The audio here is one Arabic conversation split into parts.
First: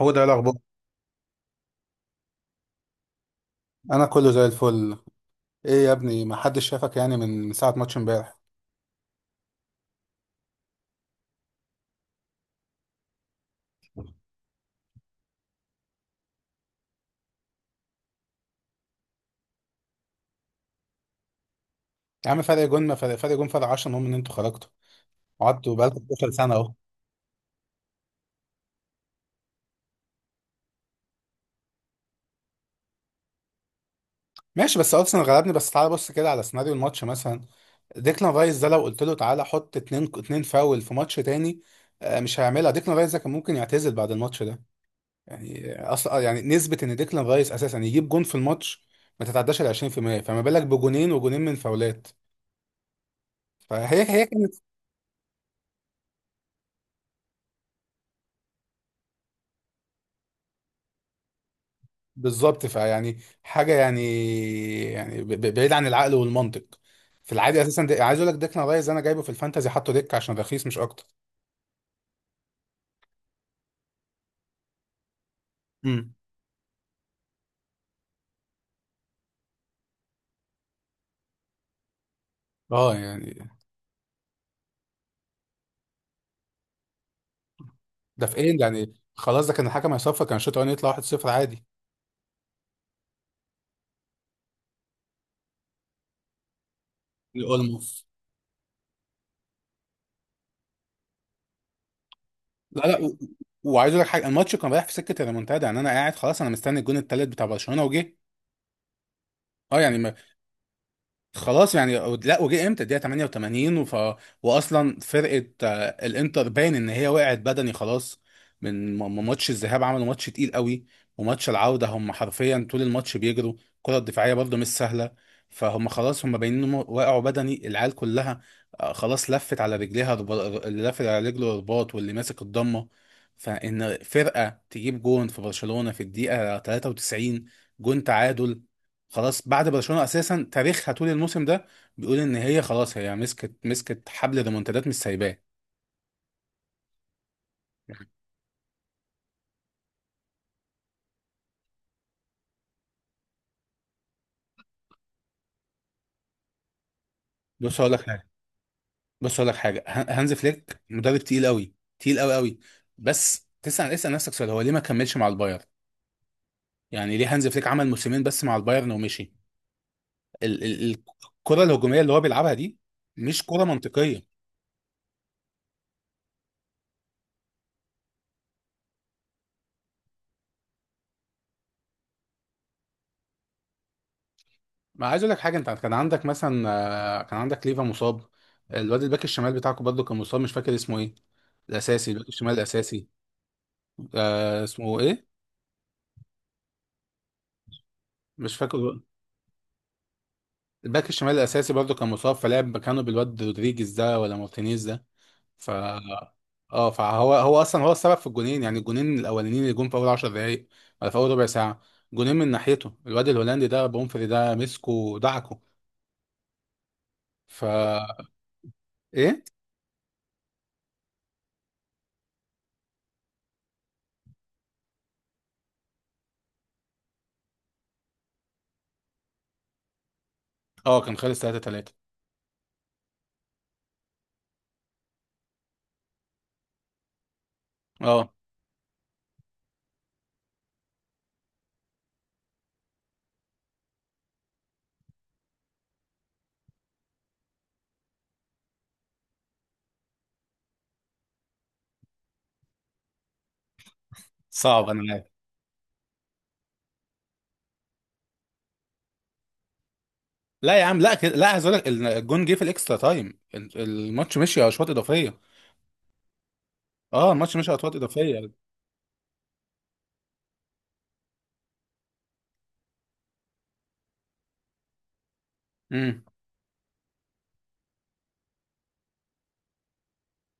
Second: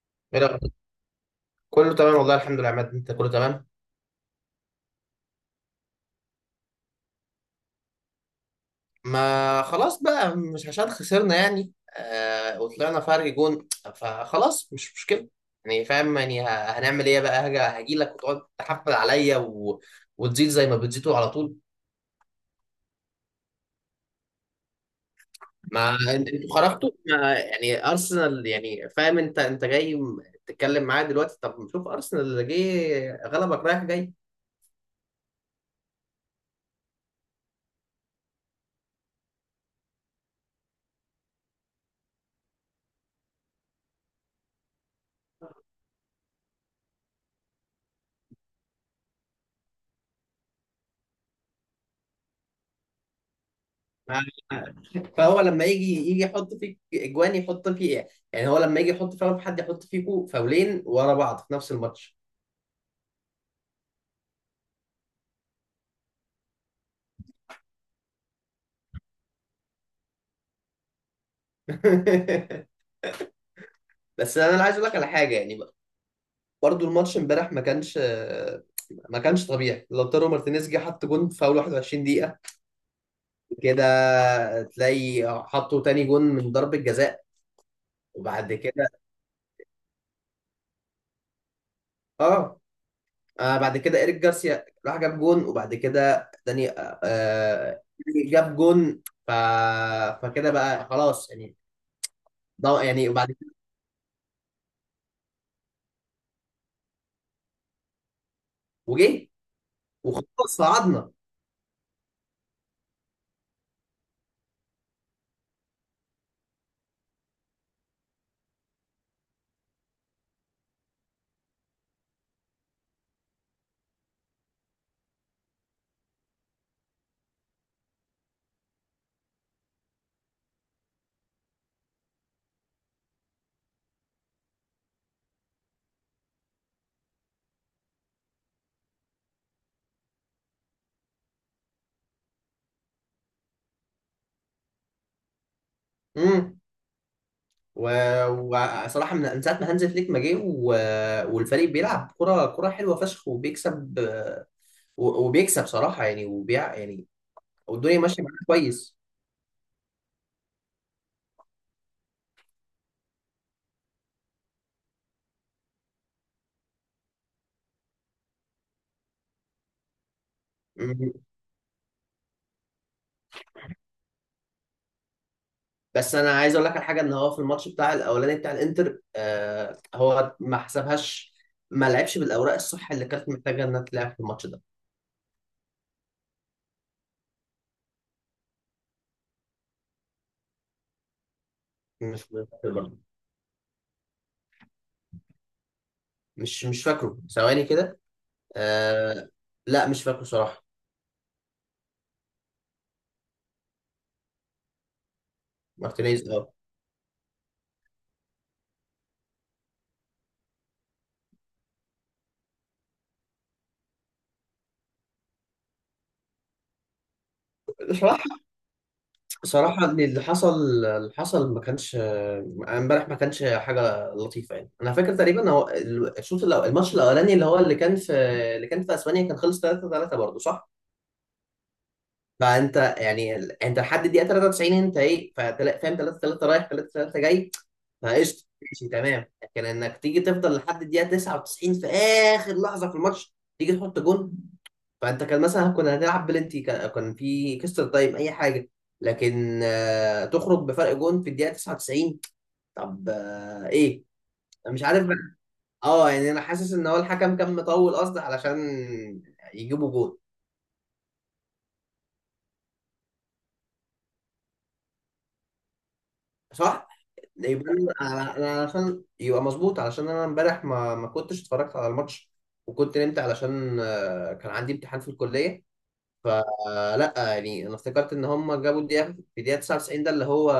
هو ده ايه الاخبار. رأيك؟ كله تمام، والله الحمد لله يا عماد، انت كله تمام؟ انا كله زي الفل. ايه يا ابني؟ ما حدش شافك يعني من ساعه ماتش امبارح. ما خلاص بقى، مش عشان خسرنا يعني. آه، وطلعنا فرق جون، فخلاص مش مشكلة، يعني فاهم يعني، هنعمل ايه بقى؟ هاجي لك وتقعد تحفل عليا وتزيد زي ما بتزيدوا على طول. يا عم فرق جون ما فرق جون فرق 10، المهم ان انتوا خرجتوا، قعدتوا ما بقالكم 12 انتوا سنه اهو. خرجتوا، ما يعني ارسنال، يعني فاهم، انت جاي تتكلم معايا دلوقتي؟ طب شوف ارسنال اللي جه غلبك رايح جاي. ماشي، بس ارسنال غلبني، بس تعالى بص كده على سيناريو الماتش مثلا. ديكلان رايس ده لو قلت له تعالى حط اتنين اتنين فاول في ماتش تاني، مش هيعملها. ديكلان رايس ده كان ممكن يعتزل بعد الماتش ده. يعني اصلا يعني نسبه ان ديكلان رايس اساسا يجيب جون في الماتش ما تتعداش ال 20%، فما بالك بجونين وجونين من فاولات. فهي آه، هي كانت. فهو لما يجي يحط فيك اجوان، يحط فيه ايه؟ يعني هو لما يجي يحط فعلا في حد، يحط فيكو فاولين ورا بعض في نفس الماتش. بالظبط، فيعني حاجه يعني، يعني بعيد عن العقل والمنطق. في العادي اساسا ده عايز اقول لك ديك رايز انا جايبه في الفانتازي، حاطه ديك عشان رخيص مش اكتر. بس انا عايز اقول لك على حاجه يعني بقى. امم. برضو الماتش امبارح ما كانش ما كانش طبيعي. لوتارو مارتينيز جه حط جون في اول 21 دقيقه، اه يعني كده تلاقي حطوا تاني جون من ضربه جزاء، ده في وبعد ايه كده يعني؟ خلاص، ده كان الحكم هيصفر، كان الشوط الاولاني يطلع 1-0 عادي. اه بعد كده إيريك جارسيا راح جاب جون، وبعد كده داني، اولموس. جاب جون. ف... فكده بقى خلاص يعني، لا ده لا، يعني وبعد كده وعايز اقول لك حاجه، الماتش كان رايح في سكه الريمونتادا، يعني انا قاعد خلاص انا مستني الجون التالت بتاع برشلونه وجه. وجه، اه يعني. وخلاص صعدنا. خلاص يعني، لا، وجه امتى؟ الدقيقه 88. واصلا فرقه الانتر باين ان هي وقعت بدني خلاص. من ماتش الذهاب عملوا ماتش تقيل قوي، وماتش العوده هم حرفيا طول الماتش بيجروا الكره الدفاعيه، برضه مش سهله. فهم خلاص هم باينين انهم وقعوا بدني، العيال كلها خلاص لفت على رجليها، اللي لافت على رجله رباط واللي ماسك الضمه. فان فرقه تجيب جون في برشلونه في الدقيقه 93، جون تعادل، خلاص. بعد برشلونة اساسا تاريخها طول الموسم ده بيقول ان هي خلاص هي مسكت مسكت حبل ريمونتادات مش سايباه. امم و... وصراحة، من ساعة ما هانز فليك ما جه، والفريق بيلعب كرة حلوة فشخ وبيكسب، وبيكسب صراحة يعني، يعني بص هقول والدنيا لك ماشية حاجه معاه كويس. بص هقول لك حاجه، هانز فليك مدرب تقيل قوي، تقيل قوي قوي. بس تسال، اسال نفسك سؤال، هو ليه ما كملش مع البايرن؟ يعني ليه هانز فليك عمل موسمين بس مع البايرن ومشي؟ ال ال ال- الكره الهجوميه اللي هو بيلعبها دي مش كره منطقيه. بس انا عايز اقول لك على حاجه، ان هو في الماتش بتاع الاولاني بتاع الانتر، هو ما حسبهاش، ما لعبش بالاوراق الصح اللي كانت محتاجه انها تلعب في الماتش ده. ما عايز اقول لك حاجه، انت كان عندك مثلا كان عندك ليفا مصاب، الواد الباك الشمال بتاعكم برضه كان مصاب، مش فاكر اسمه ايه، الاساسي، مش الباك فاكر الشمال برضه. الاساسي. آه اسمه ايه؟ مش فاكره، ثواني كده. مش فاكر. آه. لا مش فاكره صراحه. الباك الشمال الاساسي برضه كان مصاب، فلعب مكانه بالواد رودريجيز ده ولا مارتينيز ده. ف مارتينيز، اه. اه، فهو اصلا هو السبب في الجونين، يعني الجونين الاولانيين اللي جم في اول 10 دقائق ولا في اول ربع ساعه. جونين من ناحيته، الواد الهولندي ده بومفري ده مسكه ودعكه. ف صراحه، ايه؟ صراحه إن اللي حصل، ما كانش، امبارح ما كانش حاجه لطيفه يعني. انا فاكر تقريبا هو الماتش الاولاني اللي هو اللي كان في، اسبانيا كان خلص 3-3 برضه، صح؟ اه كان خلص 3-3. فانت يعني انت لحد الدقيقه 93، انت ايه؟ فاهم 3-3 رايح 3-3 جاي. اه فقشطه ماشي تمام، لكن انك تيجي تفضل لحد الدقيقه 99 في اخر لحظه في الماتش تيجي تحط جون. فانت كان مثلا كنا هنلعب بلنتي، كان في كسر تايم، اي حاجه، لكن تخرج بفرق جون في الدقيقه 99؟ طب ايه؟ أنا مش صعب، عارف انا بقى. عارف. اه يعني انا حاسس ان هو الحكم كان مطول قصد علشان يجيبوا جون، لا يا عم، لا كده، لا، عايز اقول لك الجون جه في الاكسترا تايم، الماتش مشي اشواط اضافيه. صح؟ اه الماتش يبقى مشي انا، اشواط اضافيه. أنا علشان يبقى مظبوط، علشان انا امبارح ما كنتش اتفرجت على الماتش، وكنت نمت علشان كان عندي امتحان في الكليه. امم. فلا يعني انا افتكرت ان هم جابوا الدقيقه في الدقيقه 99 ده اللي هو.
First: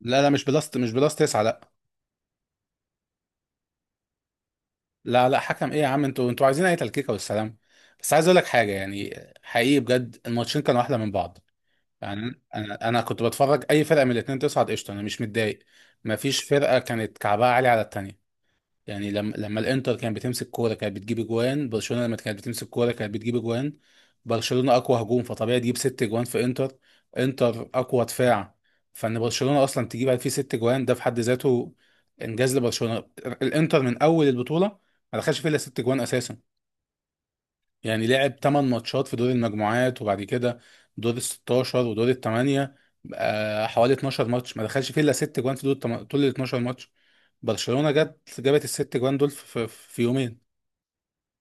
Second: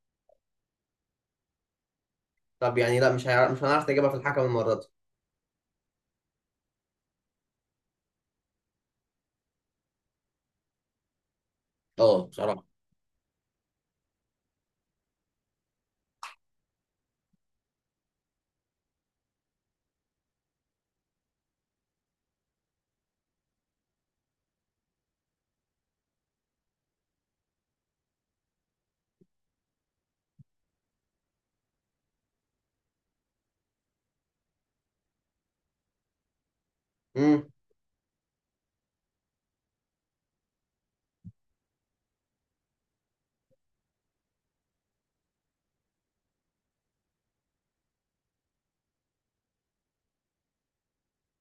لا لا، مش بلس تسعة، لا. طب يعني لا، مش هيعرف، مش هنعرف نجيبها في الحكم المره دي. لا لا، حكم ايه يا عم؟ انتوا عايزين اي تلكيكه والسلام. بس عايز اقول لك حاجه يعني، حقيقي بجد الماتشين كانوا احلى من بعض. اه يعني بصراحه. انا كنت بتفرج، اي فرقه من الاثنين تصعد قشطه، انا مش متضايق. ما فيش فرقه كانت كعبها عالي على التانيه. يعني لما الانتر كانت بتمسك كوره كانت بتجيب اجوان برشلونه، لما كانت بتمسك كوره كانت بتجيب اجوان. برشلونه اقوى هجوم، فطبيعي تجيب ست اجوان في انتر. انتر اقوى دفاع، فان برشلونه اصلا تجيب فيه ست اجوان ده في حد ذاته انجاز لبرشلونه. الانتر من اول البطوله ما دخلش فيه الا ست اجوان اساسا، امم يعني لعب 8 ماتشات في دور المجموعات، وبعد كده دور ال 16 ودور ال 8، بقى حوالي 12 ماتش ما دخلش فيه الا 6 جوان في دول طول ال 12 ماتش. برشلونة جت جابت الست جوان دول في يومين.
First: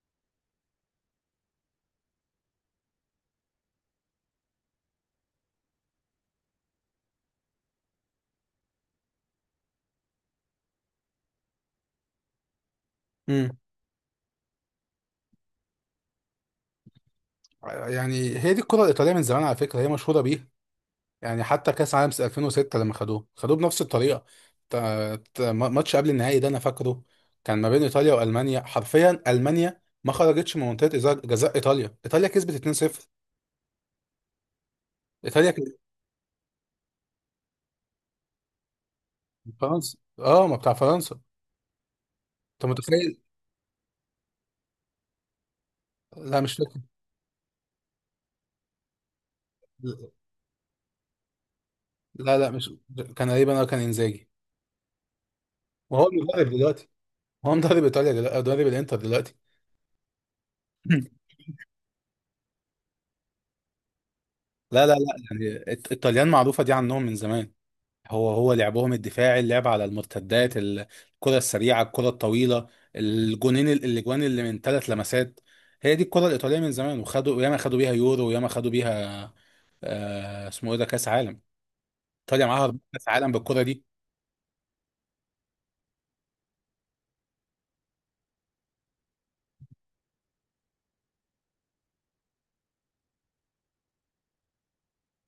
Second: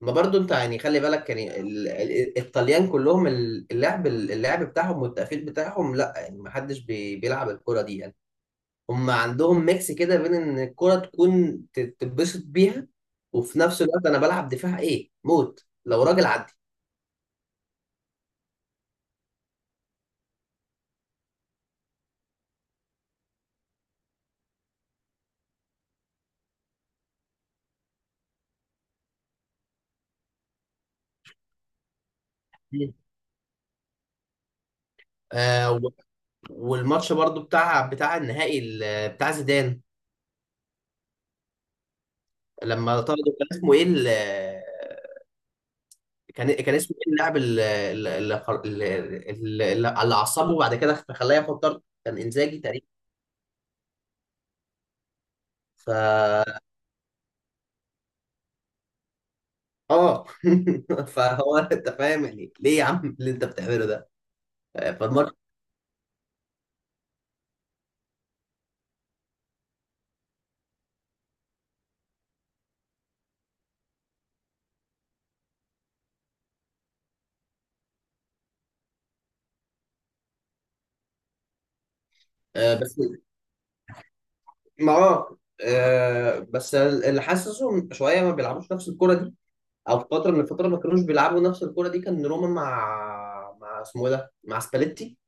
ما برضو انت يعني خلي بالك يعني، الطليان كلهم، اللعب بتاعهم والتقفيل بتاعهم لا، يعني ما حدش بيلعب الكره دي. هم عندهم ميكس كده بين ان الكرة تكون تتبسط بيها، امم. وفي نفس الوقت انا بلعب دفاع ايه، موت لو راجل عدي. يعني هي دي الكرة الإيطالية من زمان على فكرة، هي مشهورة بيه. يعني حتى كأس عالم 2006 لما خدوه خدوه بنفس الطريقة. ماتش قبل النهائي ده أنا فاكره، كان ما بين إيطاليا وألمانيا، حرفيا ألمانيا ما خرجتش من منطقة جزاء إيطاليا. إيطاليا كسبت مم. 2-0. إيطاليا. آه و- والماتش برضو بتاع النهائي بتاع زيدان، فرنسا اه، ما بتاع فرنسا. انت لما متخيل؟ طردوا، كان اسمه ايه لا مش كان فاكر. اسمه ايه اللاعب اللي عصبه وبعد كده خلاه ياخد طرد؟ كان لا لا، انزاجي مش تقريبا. كان غريبا، انا كان انزاجي، ف وهو المدرب دلوقتي، هو مدرب ايطاليا دلوقتي، مدرب الانتر دلوقتي. اه. فهو انت فاهم يعني ليه يا عم اللي انت بتعمله ده؟ لا لا لا. فالماتش، يعني الطليان معروفه دي عنهم من زمان. هو لعبهم الدفاعي، اللعب على المرتدات، الكره السريعه، الكره الطويله، الجونين الاجوان اللي من ثلاث لمسات، هي دي الكره الايطاليه من زمان، وخدوا ياما خدوا بيها يورو، وياما خدوا بيها آه اسمه ايه ده، كاس عالم. ايطاليا معاها آه، أربع بس كاس عالم بالكره دي. بس اللي حاسسهم شويه ما بيلعبوش نفس الكره دي، او في فتره من الفترات ما كانوش بيلعبوا نفس الكره دي. كان روما مع، اسمه إيه ده، مع سباليتي،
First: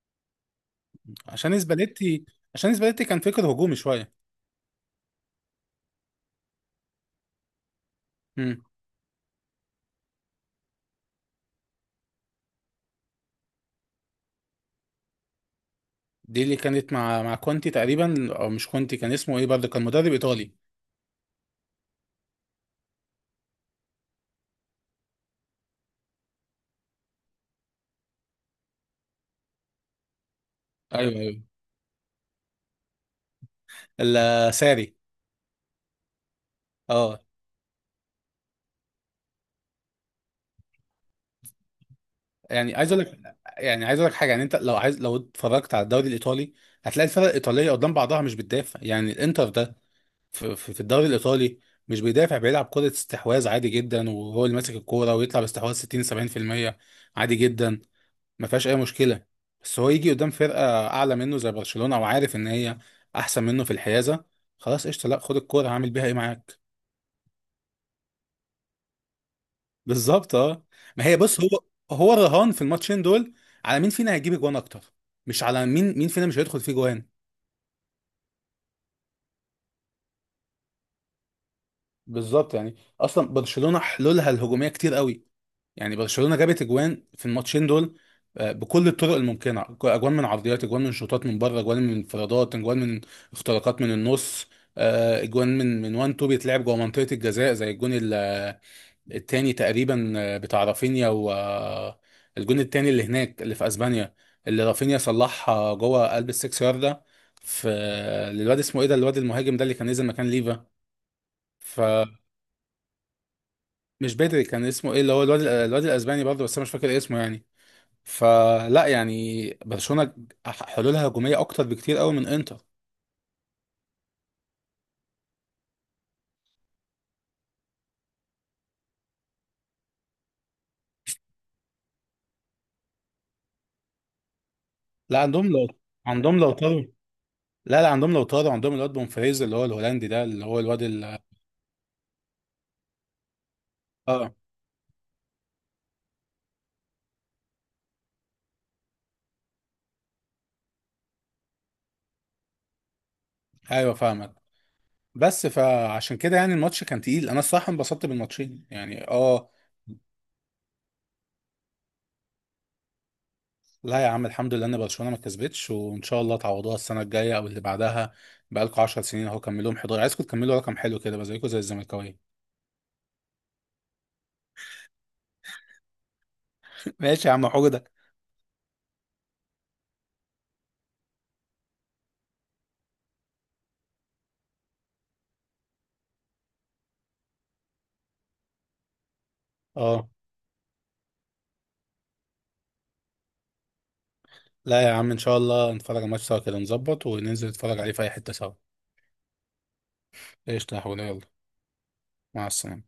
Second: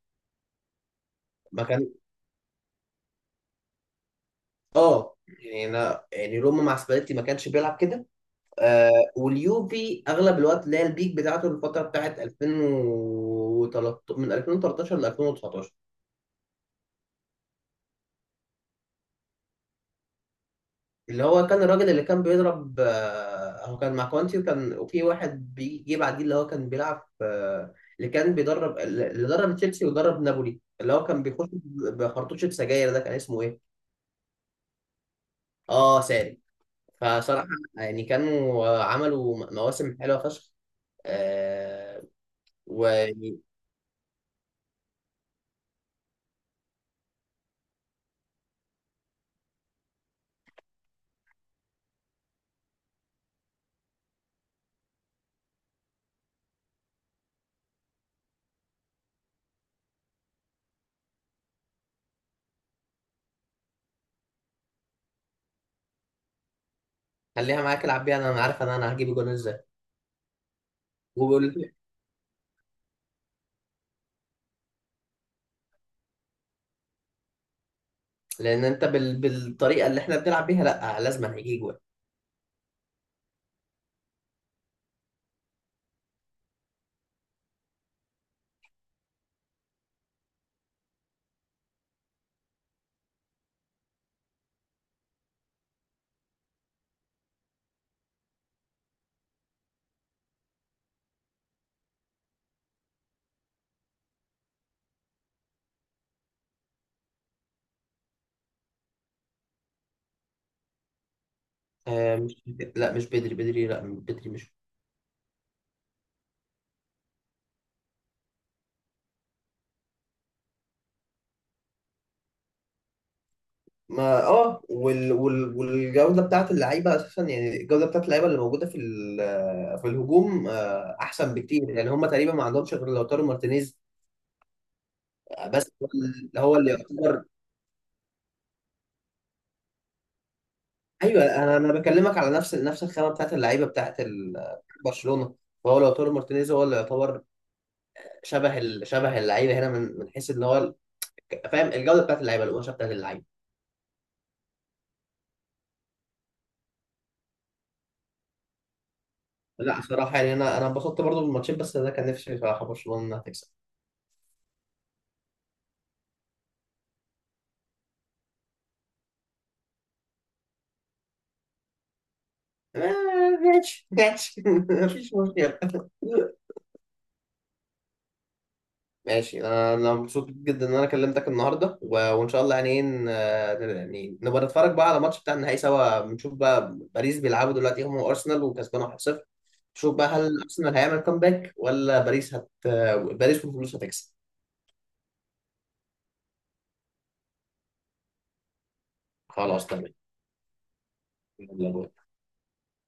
عشان ما كان سباليتي. عشان سباليتي كان فكر هجومي شويه. اه يعني. انا يعني روما مع سباليتي ما كانش بيلعب كده. امم. آه واليوفي اغلب الوقت اللي هي البيك بتاعته الفتره بتاعت 2013، من 2013 ل 2019، دي اللي كانت مع كونتي تقريبا، او مش كونتي، كان اسمه ايه برضه؟ كان مدرب ايطالي. اللي هو كان الراجل اللي كان بيضرب، هو كان مع كوانتي، وكان وفي واحد بيجي بعديه اللي هو كان بيلعب في، اللي كان بيدرب، اللي درب تشيلسي ودرب نابولي، اللي هو ايوه كان ايوه. بيخش بخرطوشة سجاير، ده كان اسمه ايه؟ الساري. اه، ساري. اه فصراحة يعني كانوا، عملوا مواسم حلوة فشخ. آه يعني وخليها عايز اقول لك حاجه، يعني انت لو عايز، لو اتفرجت على الدوري الايطالي هتلاقي الفرق الايطاليه قدام بعضها مش بتدافع. يعني الانتر ده في الدوري الايطالي مش بيدافع، بيلعب كرة استحواذ عادي جدا وهو اللي ماسك الكورة ويطلع باستحواذ 60 70% عادي جدا، ما فيهاش اي مشكله. بس هو يجي قدام فرقه اعلى منه زي برشلونه وعارف ان هي احسن منه في الحيازه، خلاص قشطه لا، خد الكوره هعمل بيها ايه معاك؟ معاك، العب بيها. انا، عارف، انا هجيب جون ازاي؟ بالظبط اه. ما هي بص هو وبيقول، هو الرهان في الماتشين دول على مين فينا هيجيب جوان اكتر، مش على مين فينا مش هيدخل فيه جوان. لان انت بالطريقة اللي احنا بنلعب بيها لا لازم هيجي جون. بالظبط، يعني اصلا برشلونه حلولها الهجوميه كتير قوي. يعني برشلونة جابت اجوان في الماتشين دول بكل الطرق الممكنة، اجوان من عرضيات، اجوان من شوطات من بره، اجوان من انفرادات، اجوان من اختراقات من النص، اجوان من وان تو بيتلعب جوه منطقة الجزاء زي الجون التاني تقريبا، بتاع رافينيا، و الجون التاني اللي هناك اللي في اسبانيا اللي رافينيا صلحها جوه قلب السكس ياردة في، للواد اسمه ايه ده، الواد المهاجم ده اللي كان نزل مكان ليفا. فمش مش، لا، مش بدري، بدري، لا بدري بدري، مش. كان اسمه ايه اللي هو الواد، الواد الاسباني برضه، بس انا مش فاكر اسمه يعني. فلا يعني برشلونة حلولها هجومية أكتر بكتير قوي من إنتر. ما اه والجوده بتاعت اللعيبه اساسا، يعني الجوده بتاعت اللعيبه اللي موجوده في في الهجوم احسن بكتير. يعني هم تقريبا ما عندهمش غير لوتارو مارتينيز، لا عندهم لو بس هو عندهم اللي، لو طاروا، يعتبر. لا لا، عندهم لو طاروا، عندهم الواد بومفريز اللي هو الهولندي ده اللي هو الواد ال. ايوه انا بكلمك على نفس الخامه بتاعت اللعيبه بتاعت اه برشلونه. فهو لوتارو مارتينيز هو اللي يعتبر شبه شبه اللعيبه هنا، من حيث ان هو فاهم الجوده بتاعت اللعيبه، القماشه بتاعت اللعيبه. ايوه فاهمك. بس فعشان كده يعني الماتش كان تقيل، انا الصراحه انبسطت بالماتشين يعني اه. لا صراحه يعني انا انبسطت برضو بالماتشين، بس ده كان نفسي بصراحه برشلونه انها تكسب. لا يا عم، الحمد لله ان برشلونه ما كسبتش، وان شاء الله تعوضوها السنه الجايه او اللي بعدها. بقالكوا 10 سنين اهو كملوهم 11، عايزكم تكملوا رقم حلو كده بقى زيكم زي الزملكاويه. آه، ماشي ماشي. مفيش مشكلة. ماشي يا عم حجدك. ماشي. انا مبسوط جدا ان انا كلمتك النهارده، وان شاء الله يعني إيه، يعني نبقى نتفرج بقى على الماتش بتاع النهائي سوا. نشوف بقى، باريس بيلعبوا دلوقتي هم وارسنال وكسبان 1-0. نشوف بقى اه. هل ارسنال هيعمل كومباك ولا باريس والفلوس هتكسب. لا يا عم، ان شاء الله نتفرج على الماتش سوا كده، نظبط وننزل نتفرج عليه في اي حتة سوا. خلاص تمام. قشطة يا حوده يلا. يلا باي. مع السلامة.